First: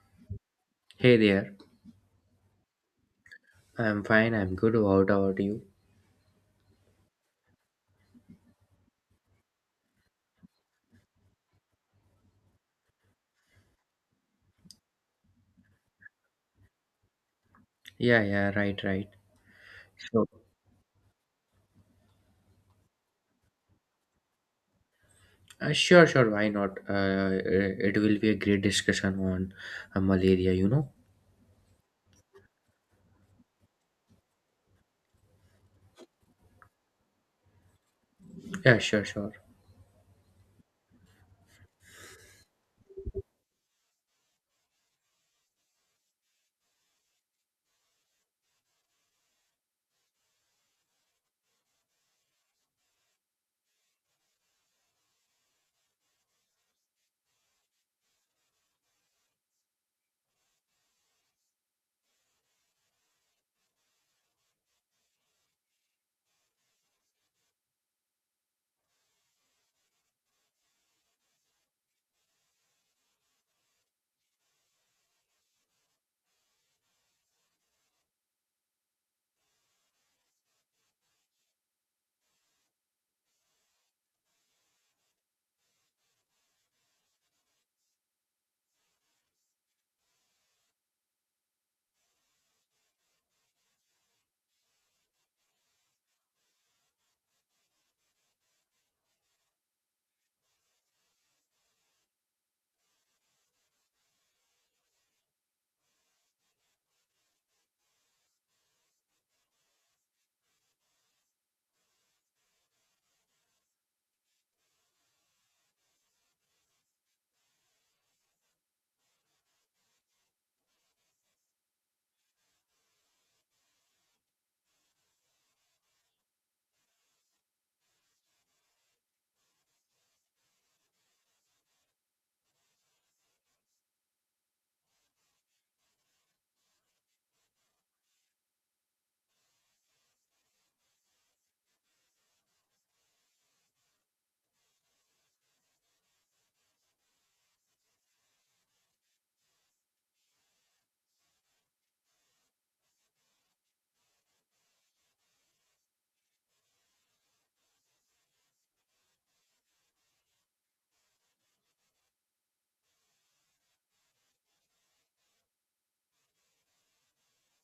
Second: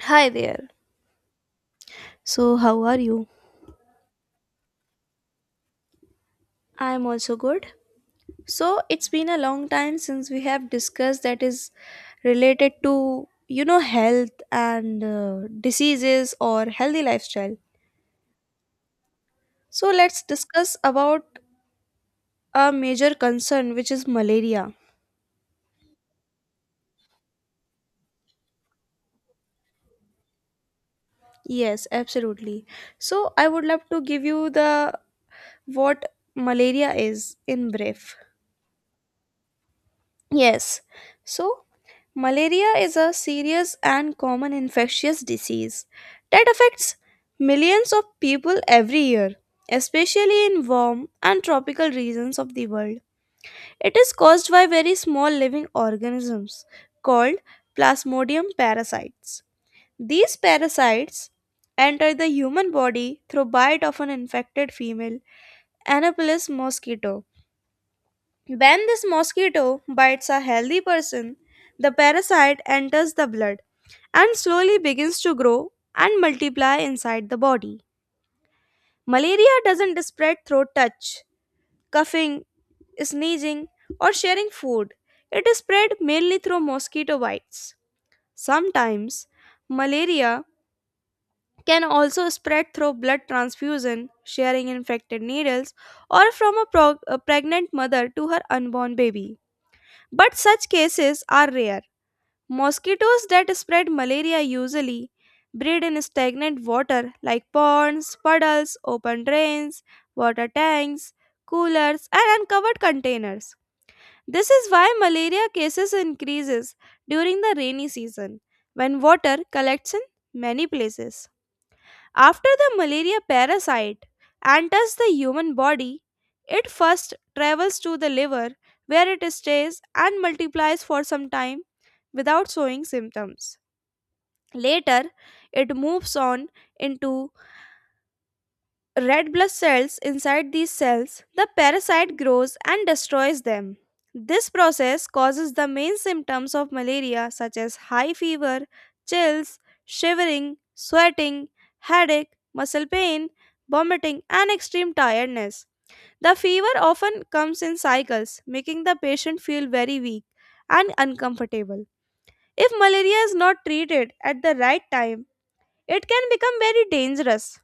Hi there. Hey there. So, how are you? I'm fine. I'm good. How about you? I'm also good. So, it's been a long time since we have discussed that is related to, you know, health and diseases or healthy lifestyle. Yeah, yeah, right, right. So, let's So, discuss about a major concern which is malaria. sure, sure. Why not? It will be a great discussion on malaria, you know? Yes, absolutely. So, I would love to give you the what malaria is in brief. Yeah, sure, sure. Yes. So, malaria is a serious and common infectious disease that affects millions of people every year, especially in warm and tropical regions of the world. It is caused by very small living organisms called plasmodium parasites. These parasites enter the human body through bite of an infected female Anopheles mosquito when this mosquito bites a healthy person, the parasite enters the blood and slowly begins to grow and multiply inside the body. Malaria doesn't spread through touch, coughing, sneezing, or sharing food. It is spread mainly through mosquito bites. Sometimes, malaria can also spread through blood transfusion, sharing infected needles, or from a pregnant mother to her unborn baby. But such cases are rare. Mosquitoes that spread malaria usually breed in stagnant water like ponds, puddles, open drains, water tanks, coolers, and uncovered containers. This is why malaria cases increases during the rainy season when water collects in many places. After the malaria parasite enters the human body, it first travels to the liver where it stays and multiplies for some time without showing symptoms. Later, it moves on into red blood cells inside these cells, the parasite grows and destroys them. This process causes the main symptoms of malaria, such as high fever, chills, shivering, sweating, headache, muscle pain, vomiting, and extreme tiredness. The fever often comes in cycles, making the patient feel very weak and uncomfortable. If malaria is not treated at the right time, it can become very dangerous.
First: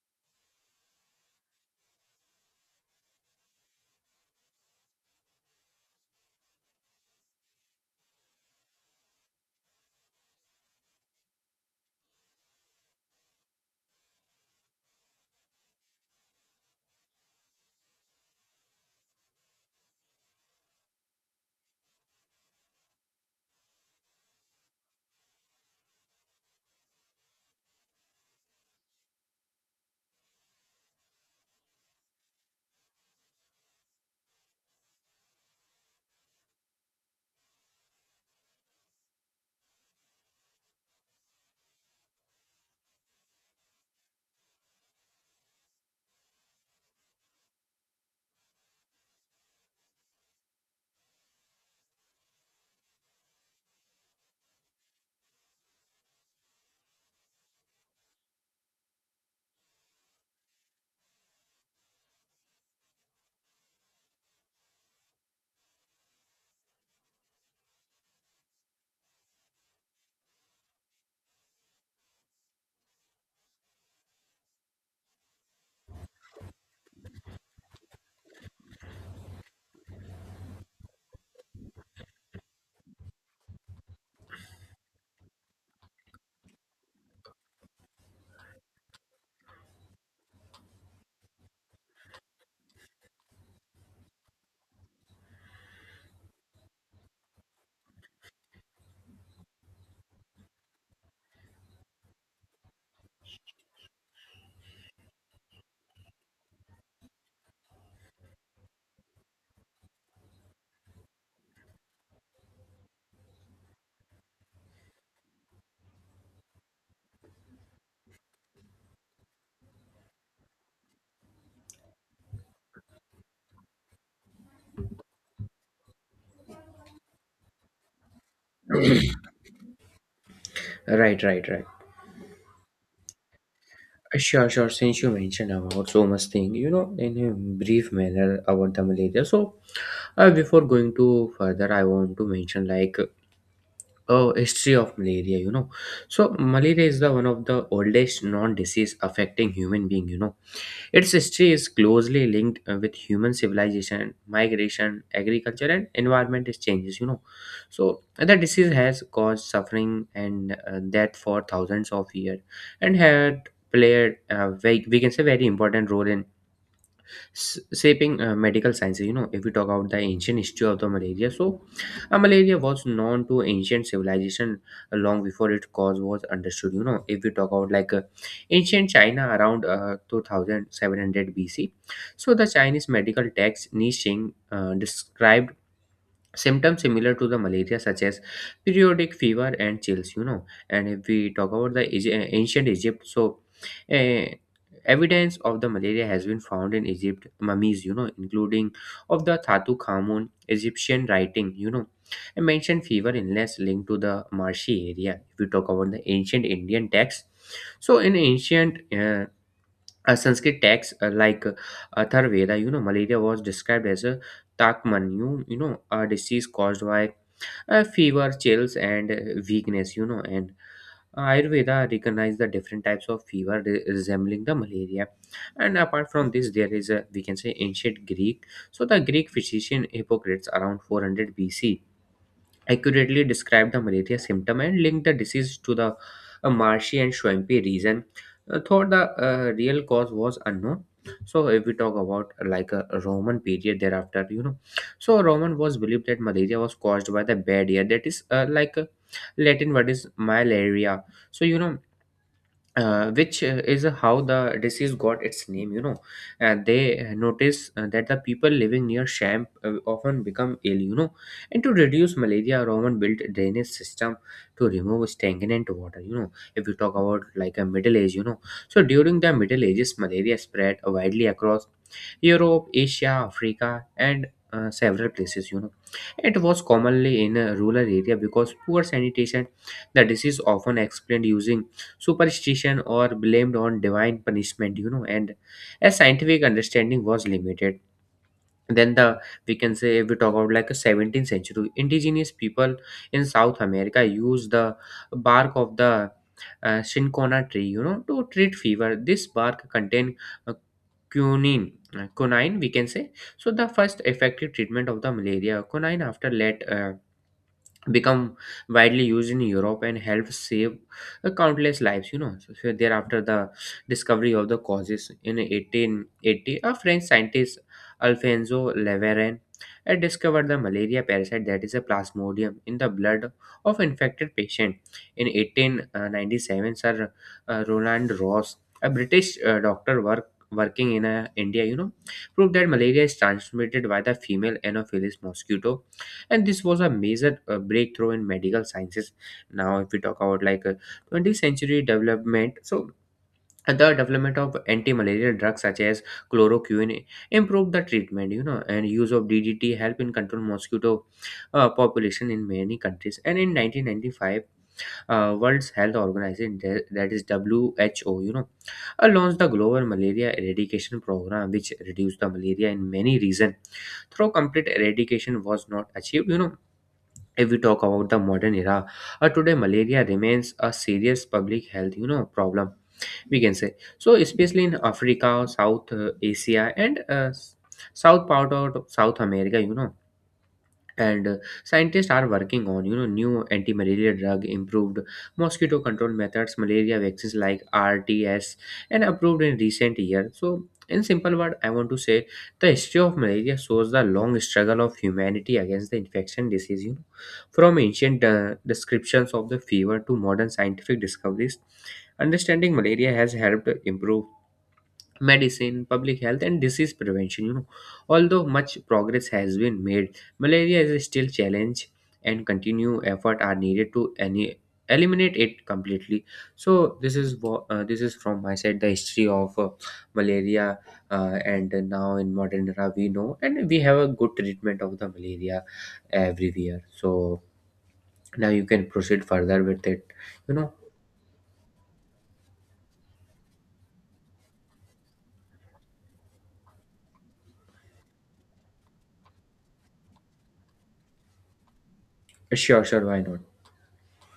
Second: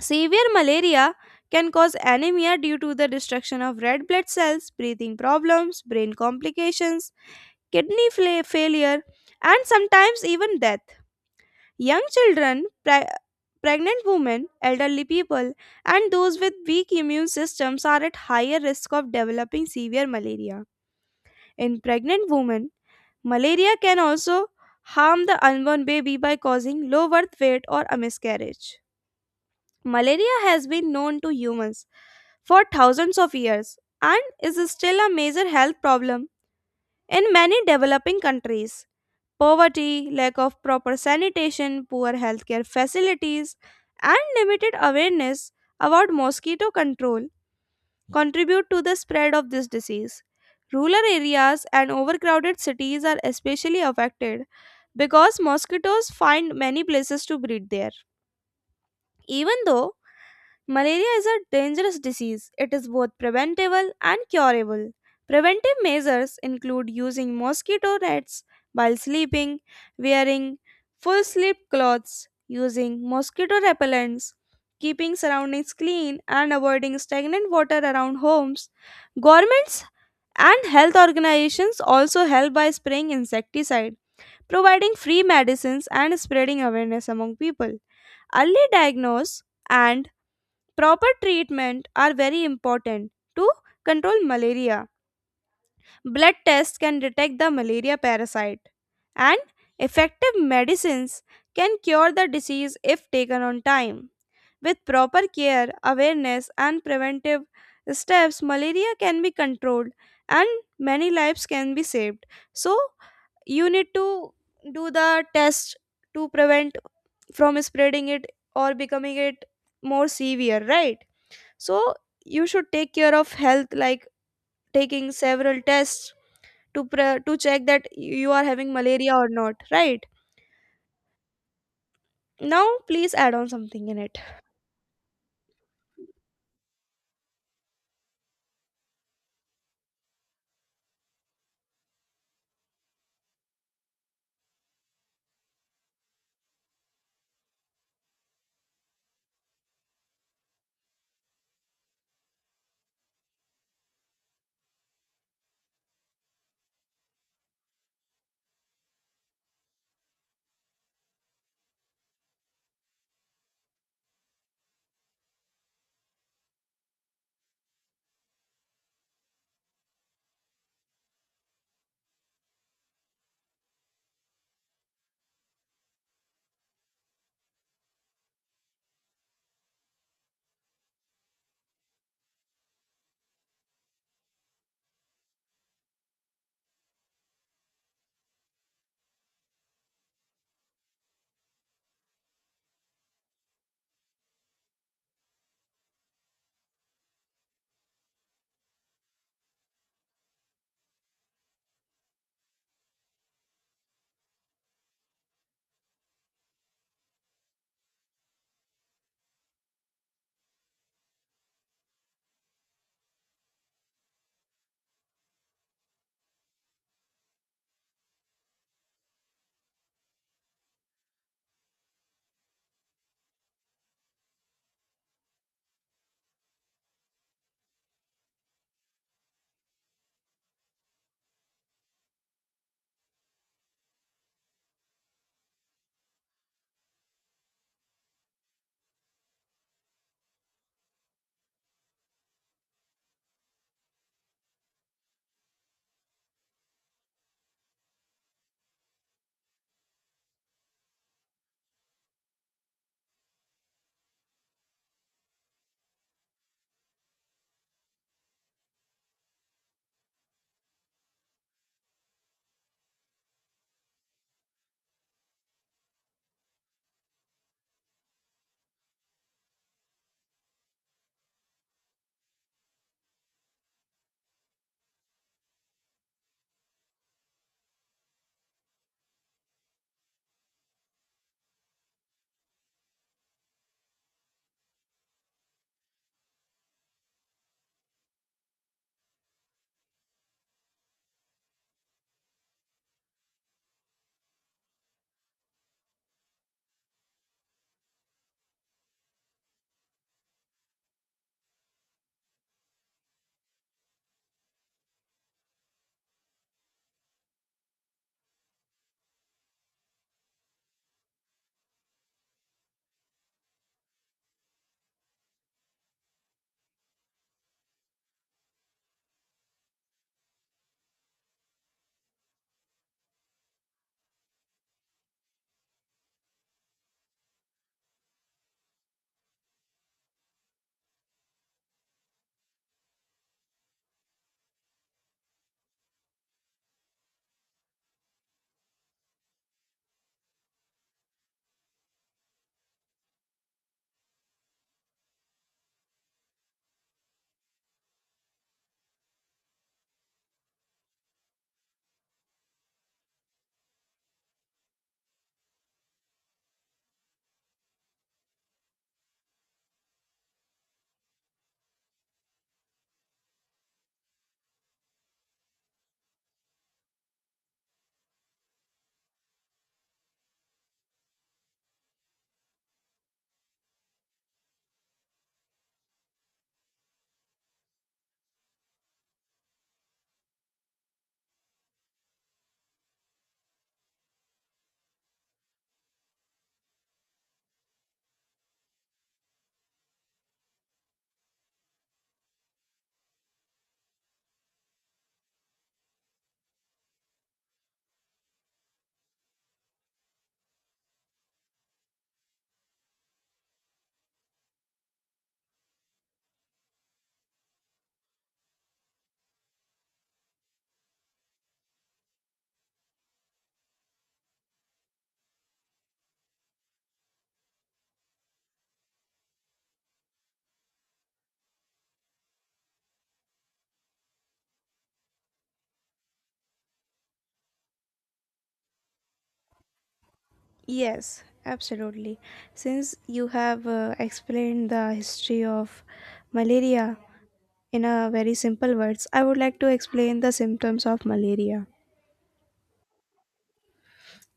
Severe malaria can cause anemia due to the destruction of red blood cells, breathing problems, brain complications, kidney failure, and sometimes even death. Young children, pregnant women, elderly people, and those with weak immune systems are at higher risk of developing severe malaria. In pregnant women, malaria can also harm the unborn baby by causing low birth weight or a miscarriage. Malaria has been known to humans for thousands of years and is still a major health problem in many developing countries. Poverty, lack of proper sanitation, poor healthcare facilities, and limited awareness about mosquito control contribute to the spread of this disease. Rural areas and overcrowded cities are especially affected because mosquitoes find many places to breed there. Even though malaria is a dangerous disease, it is both preventable and curable. Preventive measures include using mosquito nets while sleeping, wearing full sleep clothes, using mosquito repellents, keeping surroundings clean, and avoiding stagnant water around homes. Governments and health organizations also help by spraying insecticide, providing free medicines, and spreading awareness among people. Early diagnosis and proper treatment are very important to control malaria. Blood tests can detect the malaria parasite, and effective medicines can cure the disease if taken on time. With proper care, awareness, and preventive steps, malaria can be controlled and many lives can be saved. So, you need to do the test to prevent from spreading it or becoming it more severe, right? So you should take care of health like taking several tests to to check that you are having malaria or not, right Right, right, right. now please add on something in it. Sure, sure. Since you mentioned about so much thing, you know, in a brief manner about the malaria. So, before going to further, I want to mention like a history of malaria. You know, so malaria is the one of the oldest non-disease affecting human being. You know, its history is closely linked with human civilization, migration, agriculture, and environment changes. You know, so the disease has caused suffering and death for thousands of years, and had played a very, we can say very important role in shaping medical sciences. You know, if we talk about the ancient history of the malaria, so malaria was known to ancient civilization long before its cause was understood. You know, if we talk about like ancient China around 2700 BC, so the Chinese medical text Ni Xing described symptoms similar to the malaria such as periodic fever and chills, you know. And if we talk about the ancient Egypt, so uh, evidence of the malaria has been found in Egypt mummies, you know, including of the Thatu Khamun Egyptian writing, you know, I mentioned fever illness linked to the marshy area. If we talk about the ancient Indian text, so in ancient Sanskrit texts like Atharvaveda, you know, malaria was described as a Takman, you know, a disease caused by fever, chills, and weakness, you know. And Ayurveda recognized the different types of fever resembling the malaria. And apart from this, there is a, we can say, ancient Greek. So the Greek physician Hippocrates around 400 BC accurately described the malaria symptom and linked the disease to the marshy and swampy region, though the real cause was unknown. So, if we talk about like a Roman period thereafter, you know, so Roman was believed that malaria was caused by the bad air, that is like a Latin word is malaria. So, you know, which is how the disease got its name, you know, and they notice that the people living near sham often become ill, you know, and to reduce malaria Roman built a drainage system to remove stagnant water, you know. If you talk about like a middle age, you know, so during the middle ages malaria spread widely across Europe, Asia, Africa, and several places. You know, it was commonly in a rural area because poor sanitation. The disease often explained using superstition or blamed on divine punishment, you know, and as scientific understanding was limited, then the, we can say, if we talk about like a 17th century indigenous people in South America used the bark of the cinchona tree, you know, to treat fever. This bark contained uh, quinine, quinine, we can say. So the first effective treatment of the malaria quinine after let become widely used in Europe and helped save countless lives. You know, so, so thereafter the discovery of the causes in 1880, a French scientist Alfonso Leverin had discovered the malaria parasite, that is a plasmodium, in the blood of infected patient. In 1897, Sir Roland Ross, a British doctor, working in India, you know, proved that malaria is transmitted by the female Anopheles mosquito, and this was a major breakthrough in medical sciences. Now if we talk about like 20th century development, so the development of anti-malarial drugs such as chloroquine improved the treatment, you know, and use of DDT help in control mosquito population in many countries. And in 1995, world's health organization, that is WHO, you know, launched the global malaria eradication program which reduced the malaria in many regions, though complete eradication was not achieved, you know. If we talk about the modern era, today malaria remains a serious public health, you know, problem, we can say, so especially in Africa, South Asia, and south part of South America, you know. And scientists are working on, you know, new anti-malaria drug, improved mosquito control methods, malaria vaccines like RTS, and approved in recent years. So in simple word I want to say the history of malaria shows the long struggle of humanity against the infection disease, you know, from ancient descriptions of the fever to modern scientific discoveries. Understanding malaria has helped improve medicine, public health, and disease prevention. You know, although much progress has been made, malaria is still challenge, and continue effort are needed to any eliminate it completely. So this is this is from my side the history of malaria, and now in modern era we know, and we have a good treatment of the malaria everywhere. So now you can proceed further with it. You know, Yes, absolutely. Since you have explained the history of malaria in a very simple words, I would like to explain the symptoms of malaria. sure, sure, why not?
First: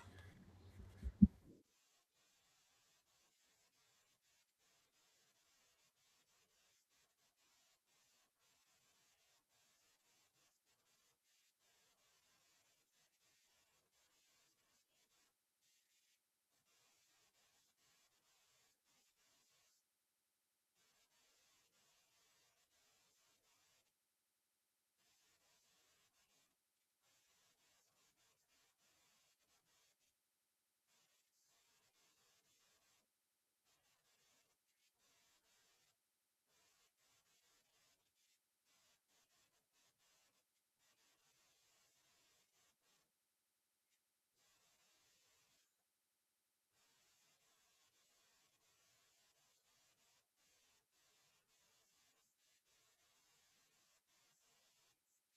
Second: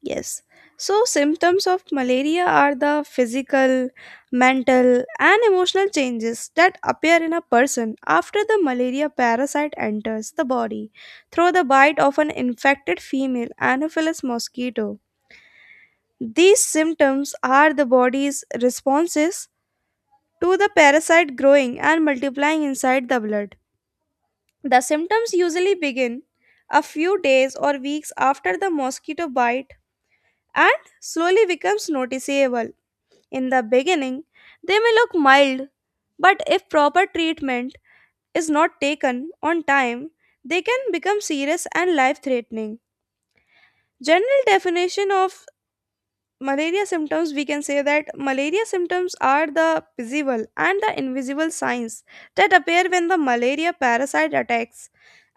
Yes. So, symptoms of malaria are the physical, mental, and emotional changes that appear in a person after the malaria parasite enters the body through the bite of an infected female Anopheles mosquito. These symptoms are the body's responses to the parasite growing and multiplying inside the blood. The symptoms usually begin a few days or weeks after the mosquito bite and slowly becomes noticeable. In the beginning, they may look mild, but if proper treatment is not taken on time, they can become serious and life threatening. General definition of malaria symptoms, we can say that malaria symptoms are the visible and the invisible signs that appear when the malaria parasite attacks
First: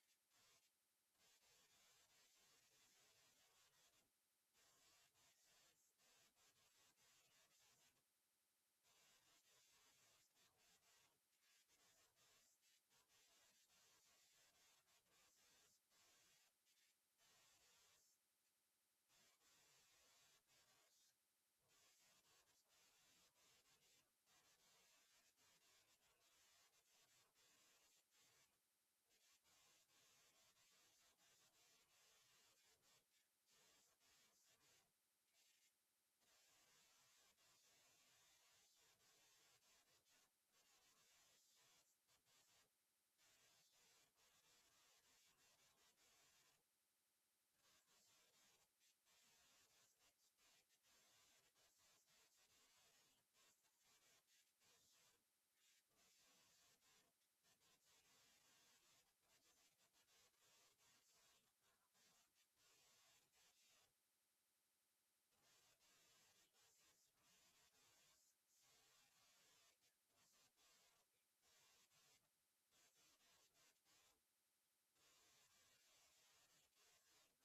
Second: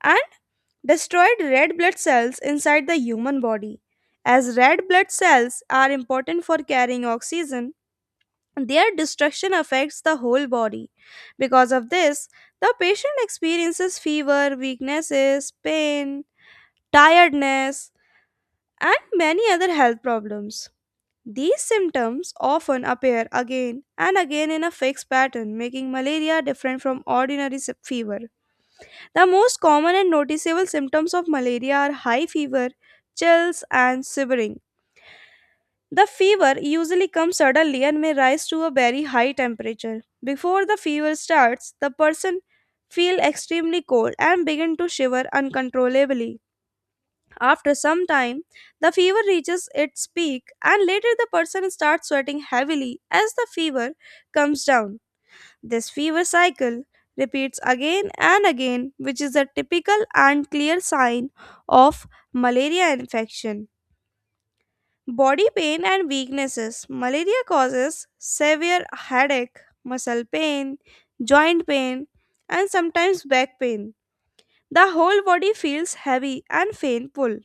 and destroyed red blood cells inside the human body. As red blood cells are important for carrying oxygen, their destruction affects the whole body. Because of this, the patient experiences fever, weaknesses, pain, tiredness, and many other health problems. These symptoms often appear again and again in a fixed pattern, making malaria different from ordinary fever. The most common and noticeable symptoms of malaria are high fever, chills, and shivering. The fever usually comes suddenly and may rise to a very high temperature. Before the fever starts, the person feels extremely cold and begin to shiver uncontrollably. After some time, the fever reaches its peak and later the person starts sweating heavily as the fever comes down. This fever cycle repeats again and again, which is a typical and clear sign of malaria infection. Body pain and weaknesses. Malaria causes severe headache, muscle pain, joint pain, and sometimes back pain. The whole body feels heavy and painful.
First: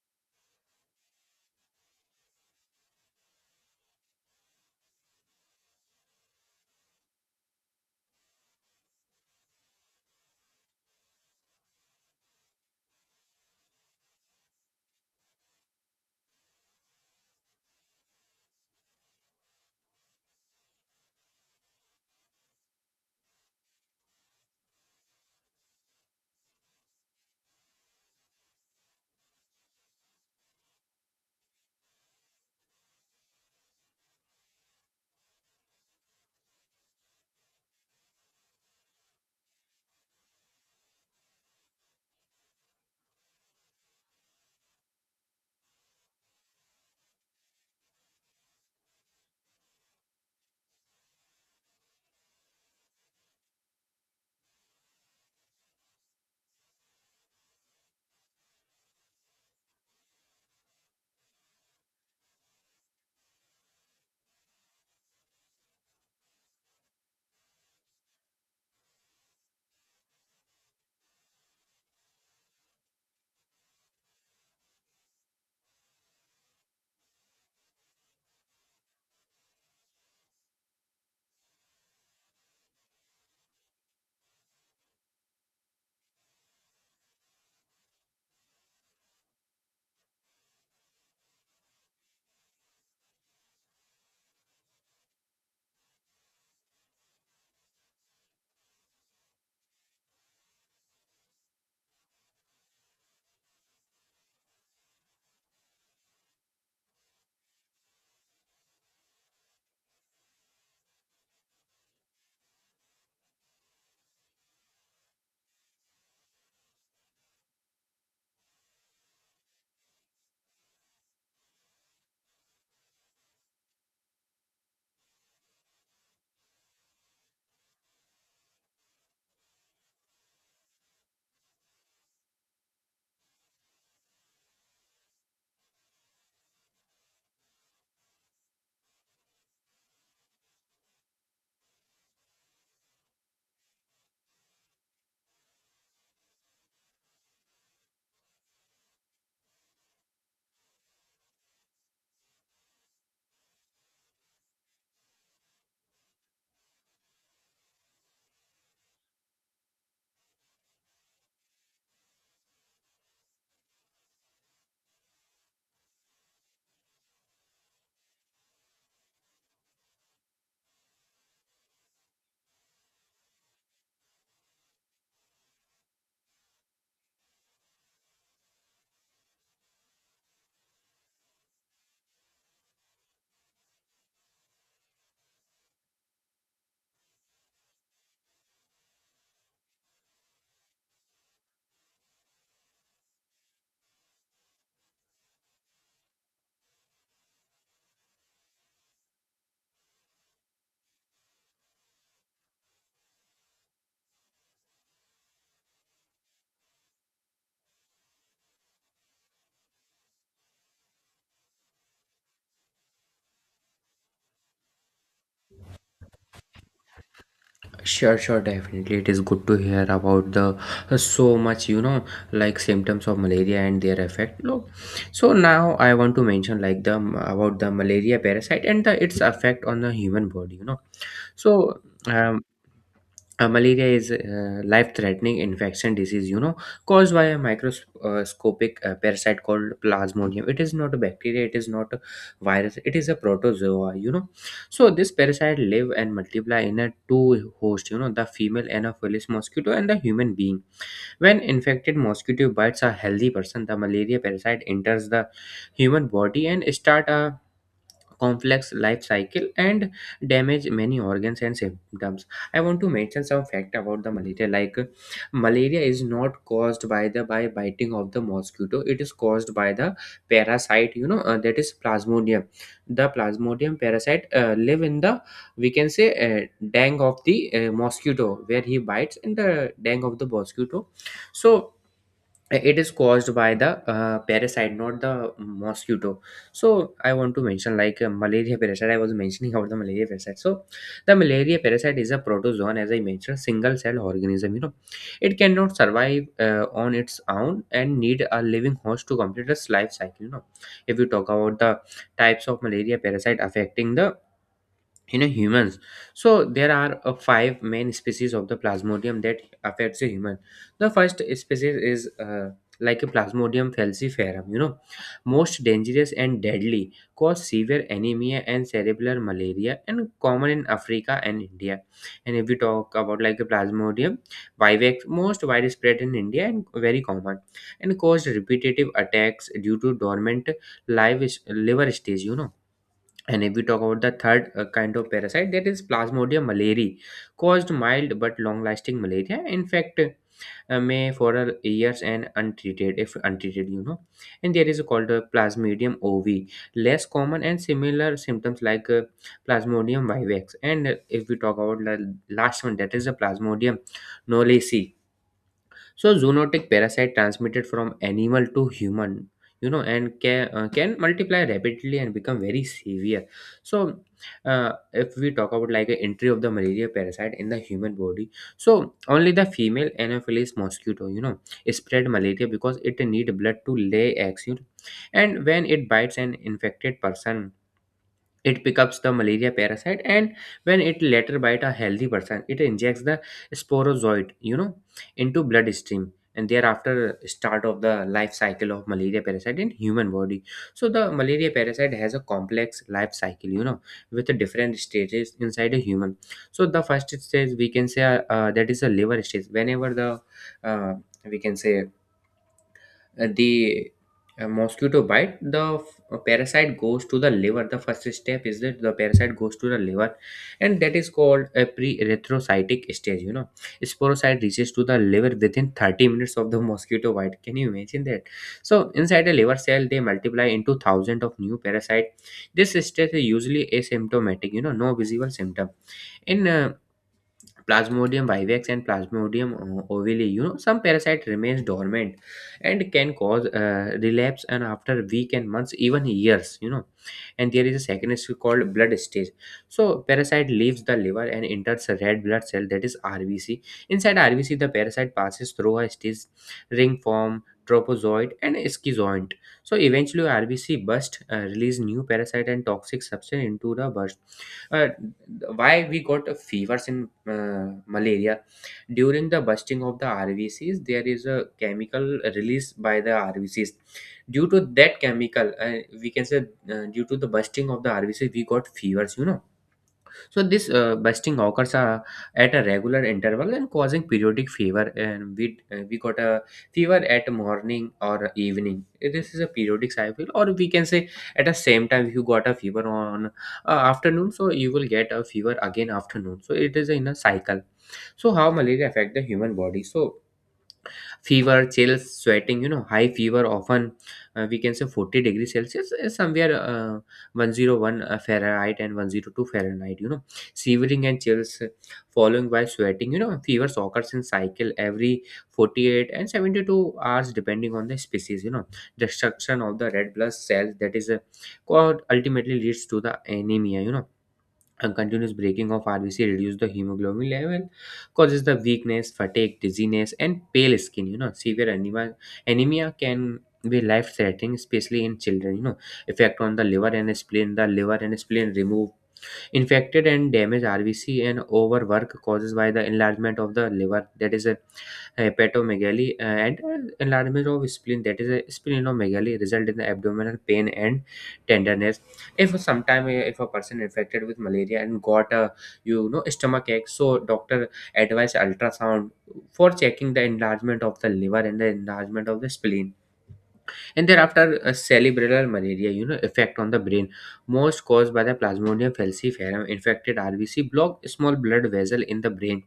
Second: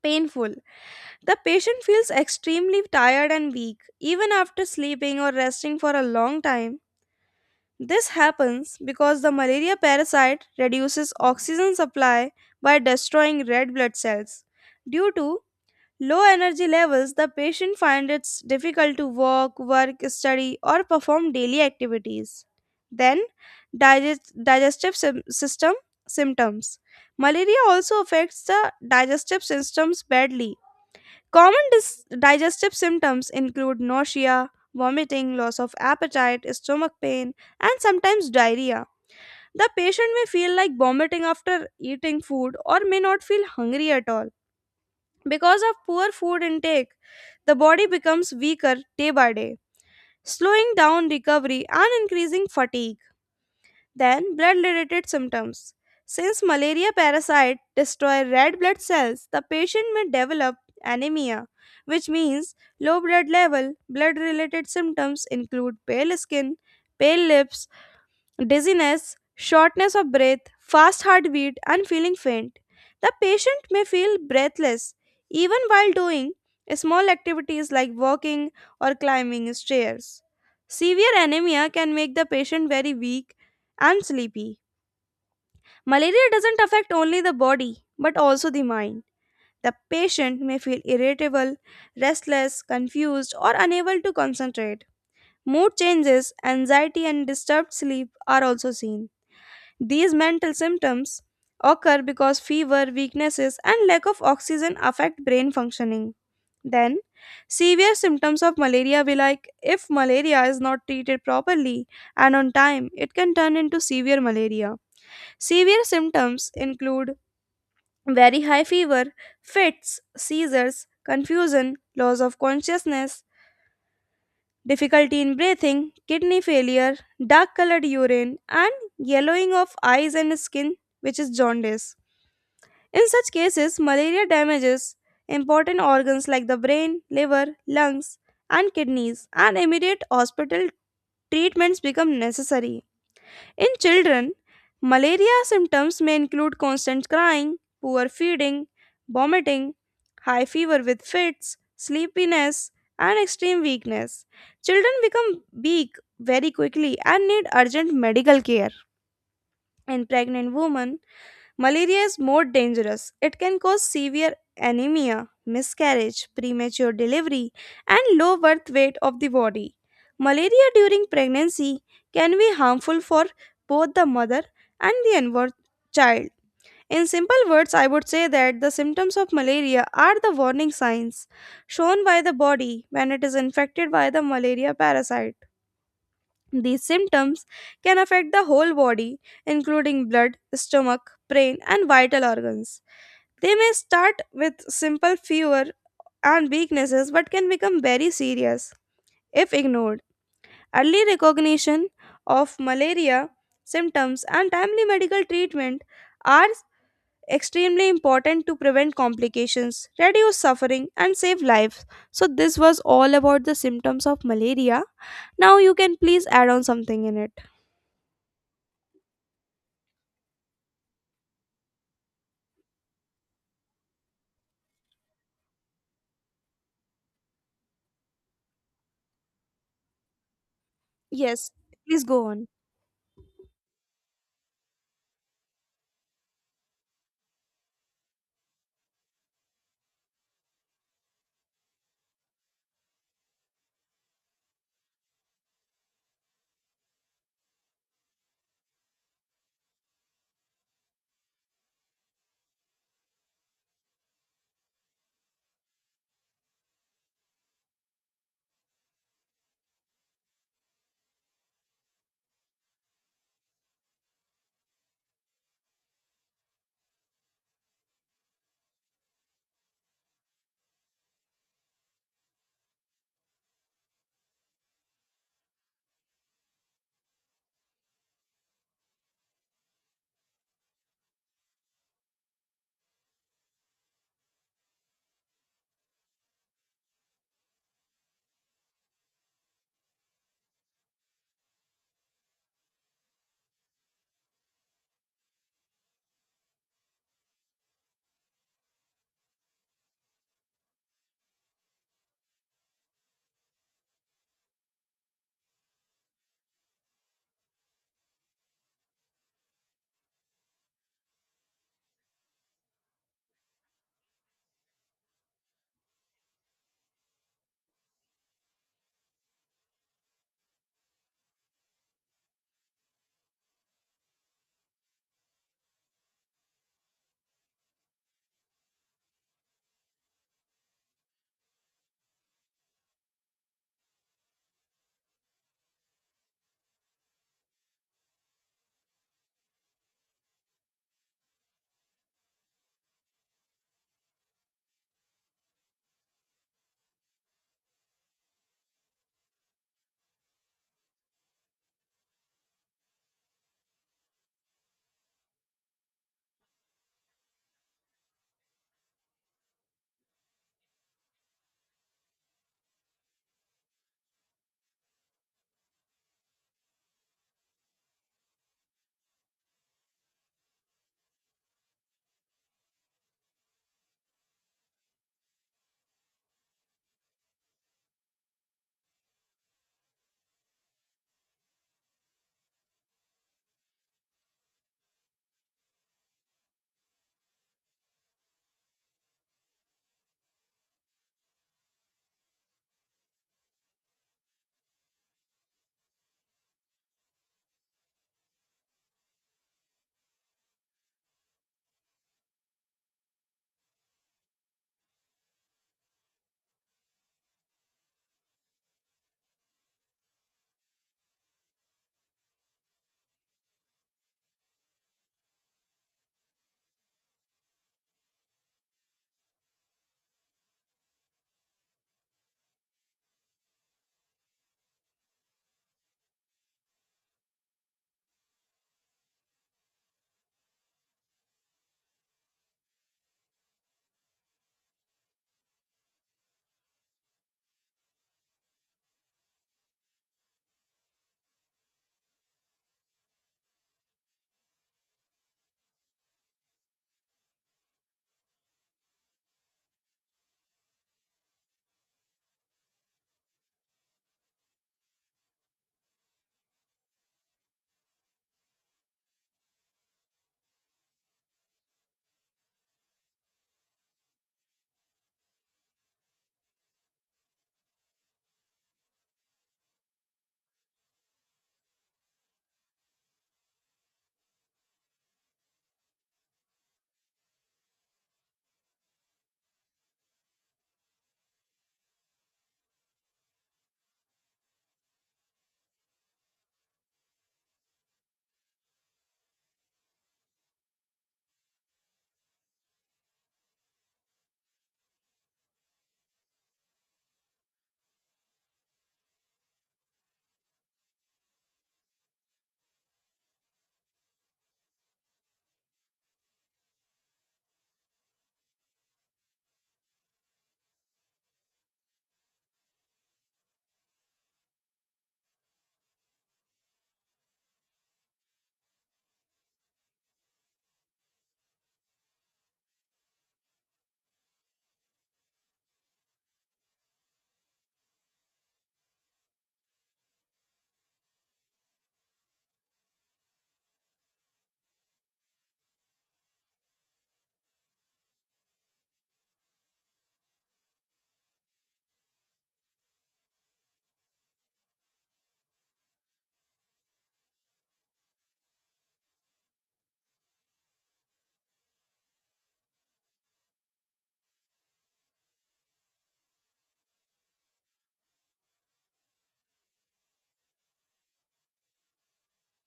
Painful. The patient feels extremely tired and weak, even after sleeping or resting for a long time. This happens because the malaria parasite reduces oxygen supply by destroying red blood cells. Due to low energy levels, the patient finds it difficult to walk, work, study, or perform daily activities. Then, digestive system symptoms. Malaria also affects the digestive systems badly. Common digestive symptoms include nausea, vomiting, loss of appetite, stomach pain, and sometimes diarrhea. The patient may feel like vomiting after eating food or may not feel hungry at all. Because of poor food intake, the body becomes weaker day by day, slowing down recovery and increasing fatigue. Then, blood related symptoms. Since malaria parasite destroy red blood cells, the patient may develop anemia, which means low blood level. Blood related symptoms include pale skin, pale lips, dizziness, shortness of breath, fast heartbeat, and feeling faint. The patient may feel breathless even while doing small activities like walking or climbing stairs. Severe anemia can make the patient very weak and sleepy. Malaria doesn't affect only the body but also the mind. The patient may feel irritable, restless, confused, or unable to concentrate. Mood changes, anxiety, and disturbed sleep are also seen. These mental symptoms occur because fever, weaknesses, and lack of oxygen affect brain functioning. Then, severe symptoms of malaria will like if malaria is not treated properly and on time, it can turn into severe malaria. Severe symptoms include very high fever, fits, seizures, confusion, loss of consciousness, difficulty in breathing, kidney failure, dark colored urine, and yellowing of eyes and skin, which is jaundice. In such cases, malaria damages important organs like the brain, liver, lungs, and kidneys, and immediate hospital treatments become necessary. In children, malaria symptoms may include constant crying, poor feeding, vomiting, high fever with fits, sleepiness, and extreme weakness. Children become weak very quickly and need urgent medical care. In pregnant women, malaria is more dangerous. It can cause severe anemia, miscarriage, premature delivery, and low birth weight of the body. Malaria during pregnancy can be harmful for both the mother and the unborn child. In simple words, I would say that the symptoms of malaria are the warning signs shown by the body when it is infected by the malaria parasite. These symptoms can affect the whole body, including blood, stomach, brain, and vital organs. They may start with simple fever and weaknesses but can become very serious if ignored. Early recognition of malaria symptoms and timely medical treatment are extremely important to prevent complications, reduce suffering, and save lives. So, this was all about the symptoms of malaria. Now, you can please add on something in it. Sure, sure, definitely. It is good to hear about the so much, you know, like symptoms of malaria and their effect. Look, so now I want to mention like the about the malaria parasite and the its effect on the human body. You know, Yes, so please go um, on. Malaria is a life-threatening infection disease, you know, caused by a microscopic parasite called Plasmodium. It is not a bacteria, it is not a virus, it is a protozoa, you know. So this parasite live and multiply in a two host, you know, the female Anopheles mosquito and the human being. When infected mosquito bites a healthy person, the malaria parasite enters the human body and start a complex life cycle and damage many organs and symptoms. I want to mention some fact about the malaria like malaria is not caused by the by biting of the mosquito, it is caused by the parasite, you know, that is plasmodium. The plasmodium parasite live in the, we can say, dang of the mosquito, where he bites, in the dang of the mosquito. So it is caused by the parasite, not the mosquito. So I want to mention like malaria parasite. I was mentioning about the malaria parasite. So the malaria parasite is a protozoan, as I mentioned, single cell organism, you know. It cannot survive on its own and need a living host to complete its life cycle, you know. If you talk about the types of malaria parasite affecting the, you know, humans, so there are five main species of the plasmodium that affects a human. The first species is like a Plasmodium falciparum, you know, most dangerous and deadly, cause severe anemia and cerebral malaria, and common in Africa and India. And if we talk about like a Plasmodium vivax, most widespread in India and very common, and caused repetitive attacks due to dormant live liver stage, you know. And if we talk about the third kind of parasite, that is Plasmodium malariae, caused mild but long-lasting malaria. In fact, may for years and untreated, if untreated, you know. And there is called Plasmodium ovi, less common and similar symptoms like Plasmodium vivax. And if we talk about the last one, that is the Plasmodium knowlesi, so zoonotic parasite transmitted from animal to human, you know, and can multiply rapidly and become very severe. So if we talk about like an entry of the malaria parasite in the human body, so only the female Anopheles mosquito, you know, spread malaria because it need blood to lay eggs, you know. And when it bites an infected person, it picks up the malaria parasite, and when it later bite a healthy person, it injects the sporozoid, you know, into bloodstream, and thereafter start of the life cycle of malaria parasite in human body. So the malaria parasite has a complex life cycle, you know, with the different stages inside a human. So the first stage, we can say, that is a liver stage. Whenever the, uh, we can say the mosquito bite the parasite goes to the liver, the first step is that the parasite goes to the liver, and that is called a pre-erythrocytic stage, you know. Sporocyte reaches to the liver within 30 minutes of the mosquito bite, can you imagine that? So inside a liver cell they multiply into thousands of new parasite. This stage is usually asymptomatic, you know, no visible symptom in Plasmodium vivax and Plasmodium ovale. You know, some parasite remains dormant and can cause relapse and after week and months, even years. You know, and there is a second stage called blood stage. So parasite leaves the liver and enters a red blood cell, that is RBC. Inside RBC, the parasite passes through a stage: ring form, tropozoid, and schizoid. So eventually, RBC burst, release new parasite and toxic substance into the burst. uh, why we got a fevers in malaria? During the bursting of the rvcs, there is a chemical released by the rvcs. Due to that chemical, we can say, due to the bursting of the rvcs, we got fevers, you know. So this bursting occurs at a regular interval and causing periodic fever. And we got a fever at morning or evening. This is a periodic cycle, or we can say at the same time, if you got a fever on afternoon, so you will get a fever again afternoon. So it is in a cycle. So how malaria affect the human body? So fever, chills, sweating, you know, high fever, often we can say 40 degrees Celsius, is somewhere 101 Fahrenheit and 102 Fahrenheit, you know, shivering and chills, following by sweating, you know, fevers occurs in cycle every 48 and 72 hours, depending on the species, you know, destruction of the red blood cells, that is called, ultimately leads to the anemia, you know, a continuous breaking of RBC reduces the hemoglobin level, causes the weakness, fatigue, dizziness, and pale skin. You know, severe anemia, anemia can be life-threatening, especially in children. You know, effect on the liver and spleen. The liver and spleen remove infected and damaged RBC, and overwork causes by the enlargement of the liver, that is a hepatomegaly, and enlargement of spleen, that is a splenomegaly, result in the abdominal pain and tenderness. If sometime if a person infected with malaria and got a, you know, stomach ache, so doctor advise ultrasound for checking the enlargement of the liver and the enlargement of the spleen. And thereafter, a cerebral malaria, you know, effect on the brain, most caused by the Plasmodium falciparum, infected rvc block small blood vessel in the brain.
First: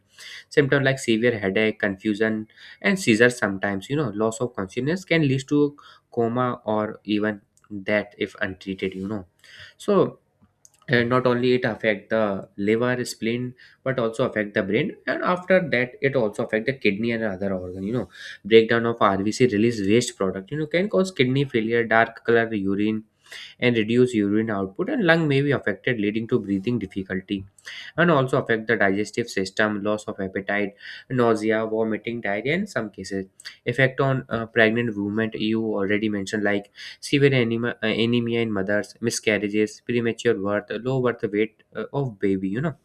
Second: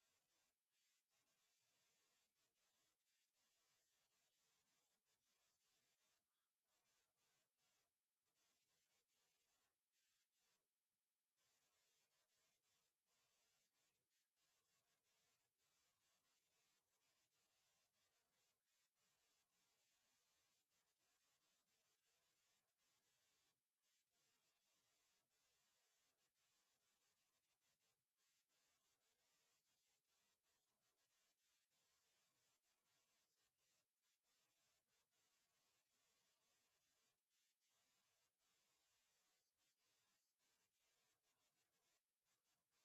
Symptoms like severe headache, confusion, and seizures, sometimes, you know, loss of consciousness, can lead to coma or even death if untreated, you know. So, and not only it affect the liver, spleen, but also affect the brain, and after that it also affect the kidney and other organ, you know. Breakdown of rvc release waste product, you know, can cause kidney failure, dark color urine, and reduce urine output, and lung may be affected, leading to breathing difficulty. And also affect the digestive system: loss of appetite, nausea, vomiting, diarrhea in some cases. Effect on pregnant women, you already mentioned, like severe anemia in mothers, miscarriages, premature birth, low birth weight of baby, you know.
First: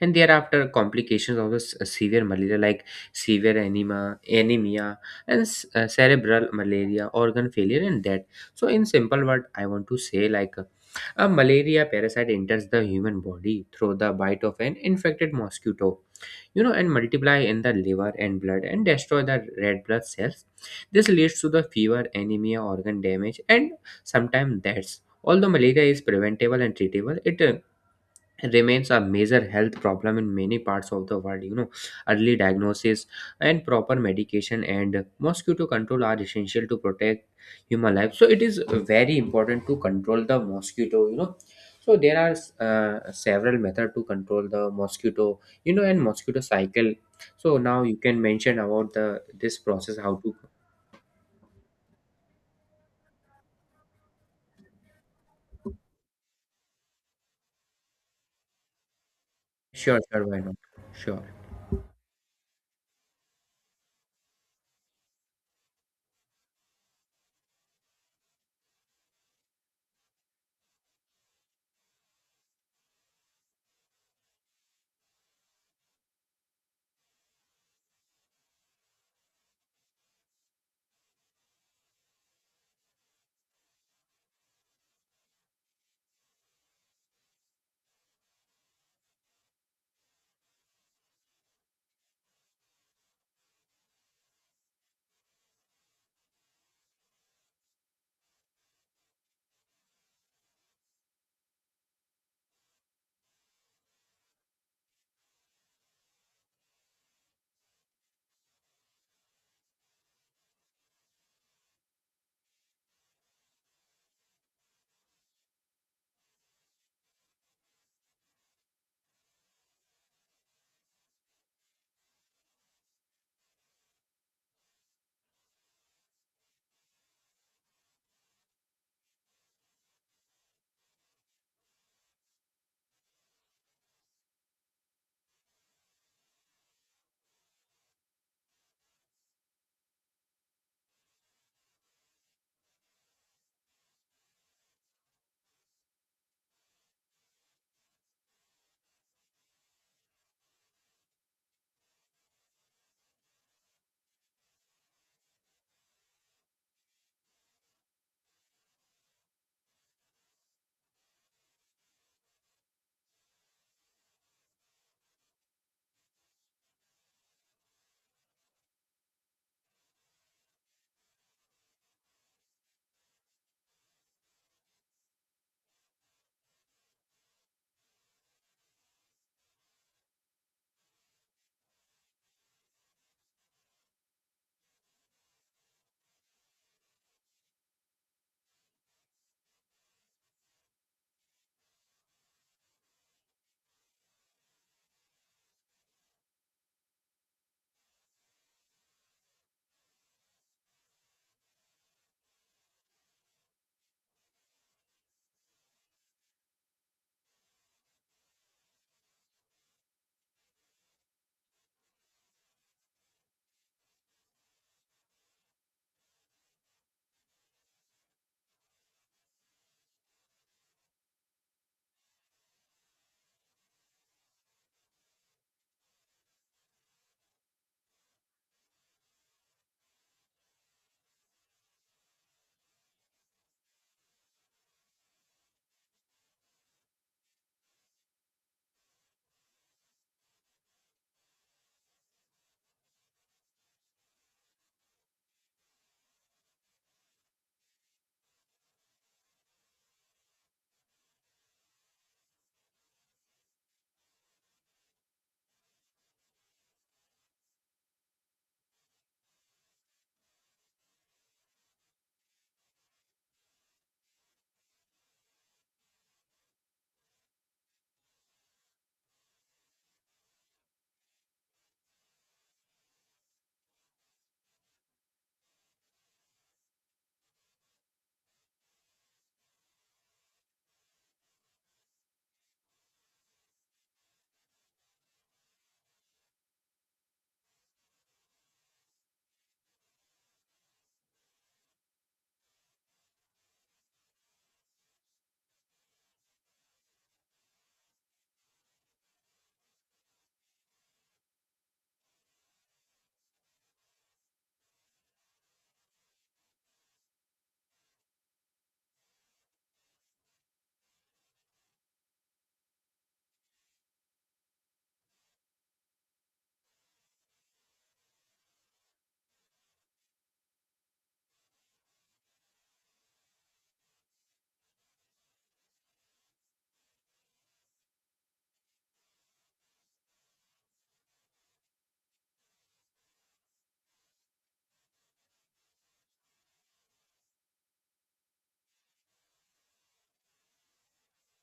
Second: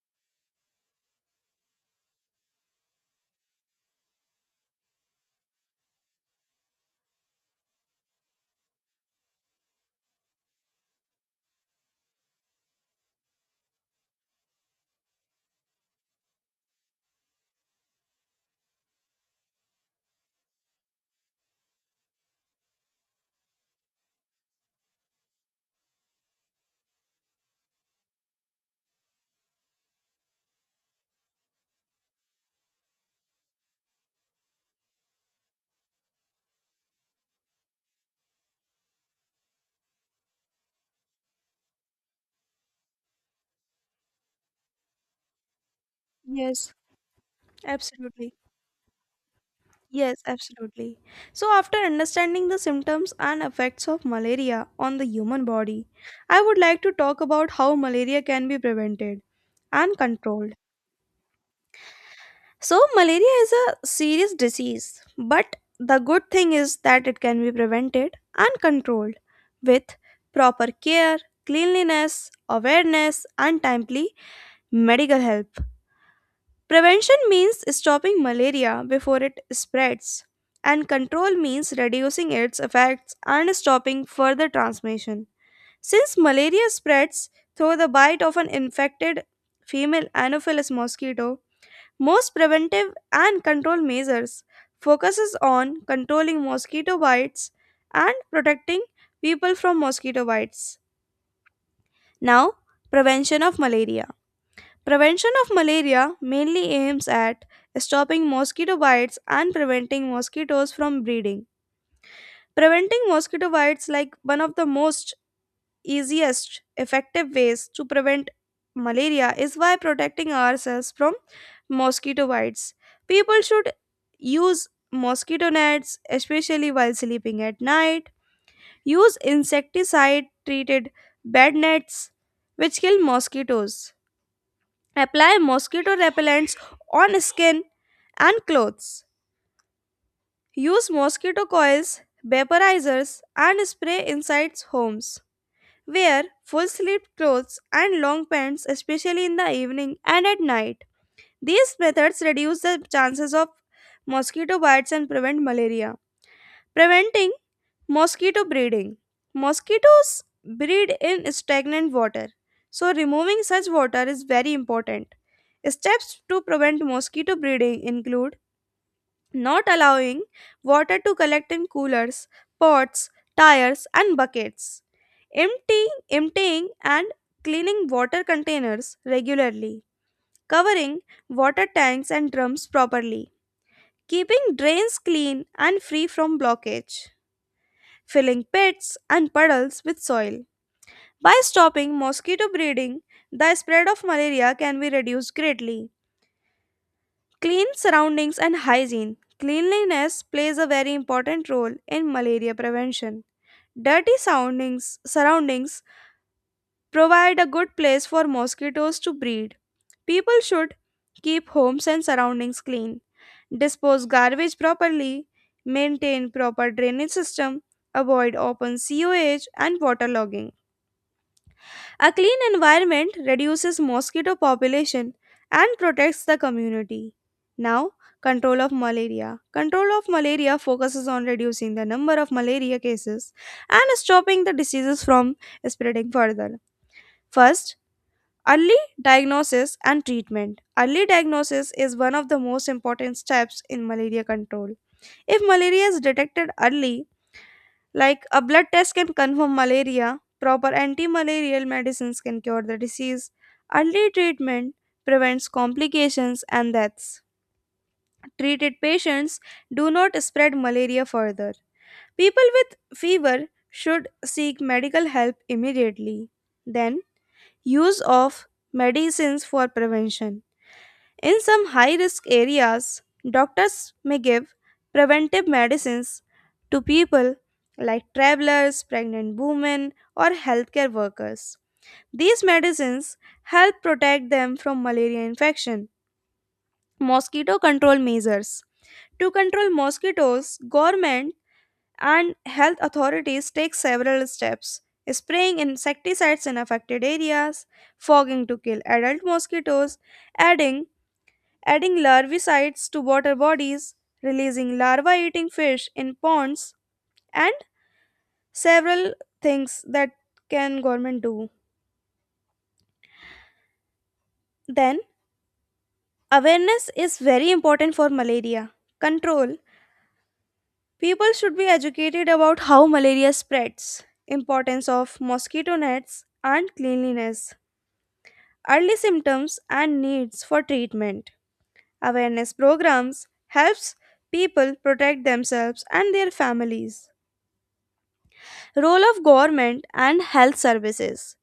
And thereafter, complications of the severe malaria, like severe anemia, anemia, and cerebral malaria, organ failure, and death. So in simple word, I want to say, like, a malaria parasite enters the human body through the bite of an infected mosquito, you know, and multiply in the liver and blood and destroy the red blood cells. This leads to the fever, anemia, organ damage, and sometimes deaths. Although malaria is preventable and treatable, it remains a major health problem in many parts of the world, you know. Early diagnosis and proper medication and mosquito control are essential to protect human life. So it is very important to control the mosquito, you know. So there are several methods to control the mosquito, you know, and mosquito Yes, cycle. So now you can absolutely. mention about the this process how Yes, to. absolutely. So, after understanding the symptoms and effects of malaria on the human body, I would like to talk about how malaria can be prevented and Sure, sure, why controlled. not? Sure. So, malaria is a serious disease, but the good thing is that it can be prevented and controlled with proper care, cleanliness, awareness, and timely medical help. Prevention means stopping malaria before it spreads, and control means reducing its effects and stopping further transmission. Since malaria spreads through the bite of an infected female Anopheles mosquito, most preventive and control measures focuses on controlling mosquito bites and protecting people from mosquito bites. Now, prevention of malaria. Prevention of malaria mainly aims at stopping mosquito bites and preventing mosquitoes from breeding. Preventing mosquito bites like one of the most easiest effective ways to prevent malaria is by protecting ourselves from mosquito bites. People should use mosquito nets especially while sleeping at night. Use insecticide treated bed nets which kill mosquitoes. Apply mosquito repellents on skin and clothes. Use mosquito coils, vaporizers, and spray inside homes. Wear full sleeved clothes and long pants, especially in the evening and at night. These methods reduce the chances of mosquito bites and prevent malaria. Preventing mosquito breeding. Mosquitoes breed in stagnant water, so removing such water is very important. Steps to prevent mosquito breeding include not allowing water to collect in coolers, pots, tires, and buckets, emptying and cleaning water containers regularly, covering water tanks and drums properly, keeping drains clean and free from blockage, filling pits and puddles with soil. By stopping mosquito breeding, the spread of malaria can be reduced greatly. Clean surroundings and hygiene. Cleanliness plays a very important role in malaria prevention. Surroundings provide a good place for mosquitoes to breed. People should keep homes and surroundings clean, dispose garbage properly, maintain proper drainage system, avoid open sewage and water logging. A clean environment reduces mosquito population and protects the community. Now, control of malaria. Control of malaria focuses on reducing the number of malaria cases and stopping the diseases from spreading further. First, early diagnosis and treatment. Early diagnosis is one of the most important steps in malaria control. If malaria is detected early, like a blood test can confirm malaria, proper anti malarial medicines can cure the disease, early treatment prevents complications and deaths. Treated patients do not spread malaria further. People with fever should seek medical help immediately. Then, use of medicines for prevention. In some high risk areas, doctors may give preventive medicines to people like travelers, pregnant women, or healthcare workers. These medicines help protect them from malaria infection. Mosquito control measures. To control mosquitoes, government and health authorities take several steps. Spraying insecticides in affected areas, fogging to kill adult mosquitoes, adding adding larvicides to water bodies, releasing larvae eating fish in ponds, and several things that can government do. Then, awareness is very important for malaria control. People should be educated about how malaria spreads, importance of mosquito nets, and cleanliness, early symptoms and needs for treatment. Awareness programs helps people protect themselves and their families. Role of government and health services.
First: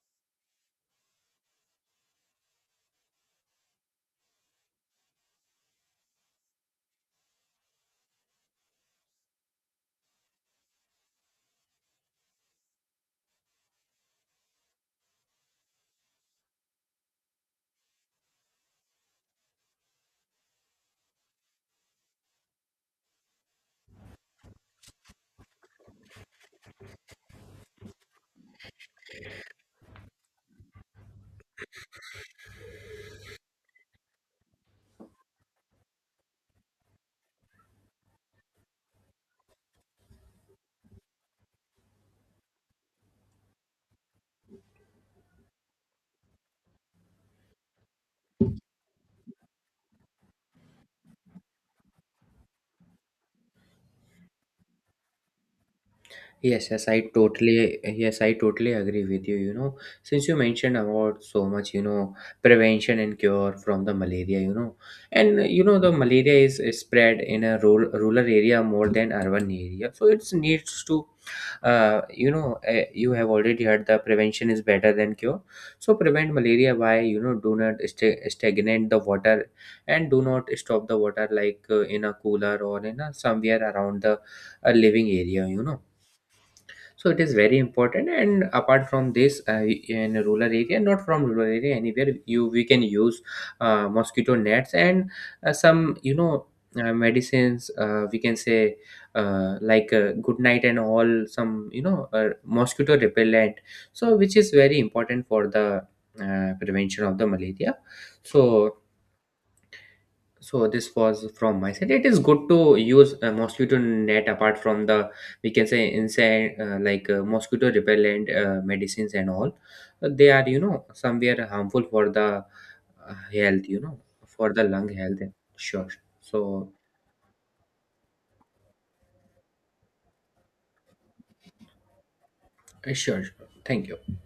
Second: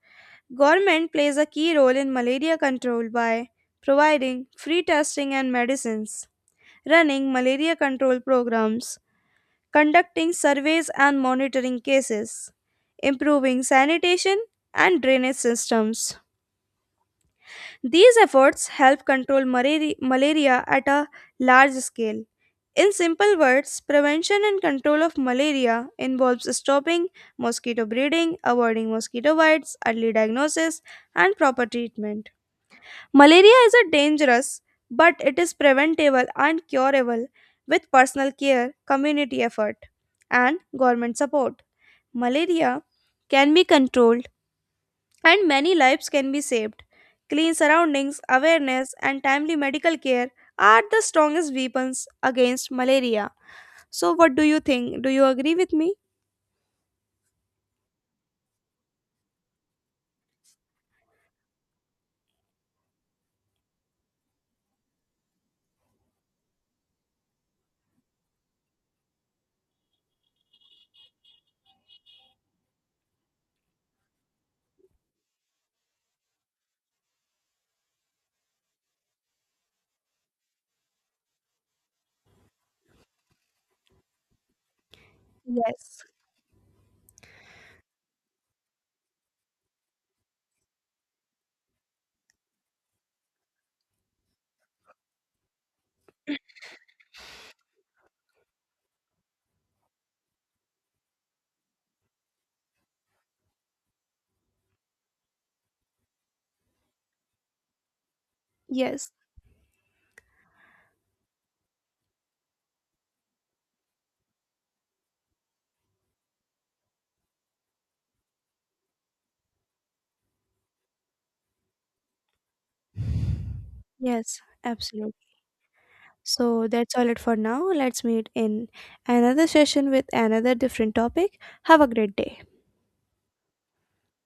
Government plays a key role in malaria control by providing free testing and medicines, running malaria control programs, conducting surveys and monitoring cases, improving sanitation and drainage systems. These efforts help control malaria at a large scale. In simple words, prevention and control of malaria involves stopping mosquito breeding, avoiding mosquito bites, early diagnosis, and proper treatment. Malaria is a dangerous, but it is preventable and curable with personal care, community effort, and government support. Malaria can be controlled and many lives can be saved. Clean surroundings, awareness, and timely medical care are the strongest weapons against malaria. So what do you think? Do you agree with me? Yes, yes, I totally agree with you. You know, since you mentioned about so much, you know, prevention and cure from the malaria, you know, and you know, the malaria is spread in a rural area more than urban area. So it needs to, you know, you have already heard the prevention is better than cure. So prevent malaria by, you know, do not stagnate the water and do not stop the water, like in a cooler or in a somewhere around the living area, you know. Yes. So it is very important, and apart from this, in a rural area, not from rural area, anywhere you, we can use mosquito nets, and some, you know, medicines, we can say, like Good Night and all, some, you know, mosquito repellent, so which is very important for the prevention of the malaria. So, Yes. so this was from my side. It is good to use a mosquito net apart from the, we can say, inside like mosquito repellent medicines and all. They are, you know, somewhere harmful for the health, you know, Yes. for the lung health. Absolutely. Sure. So So that's all it for now. Let's meet in another session with another different topic. Have a great day. Sure. Sure. Thank you.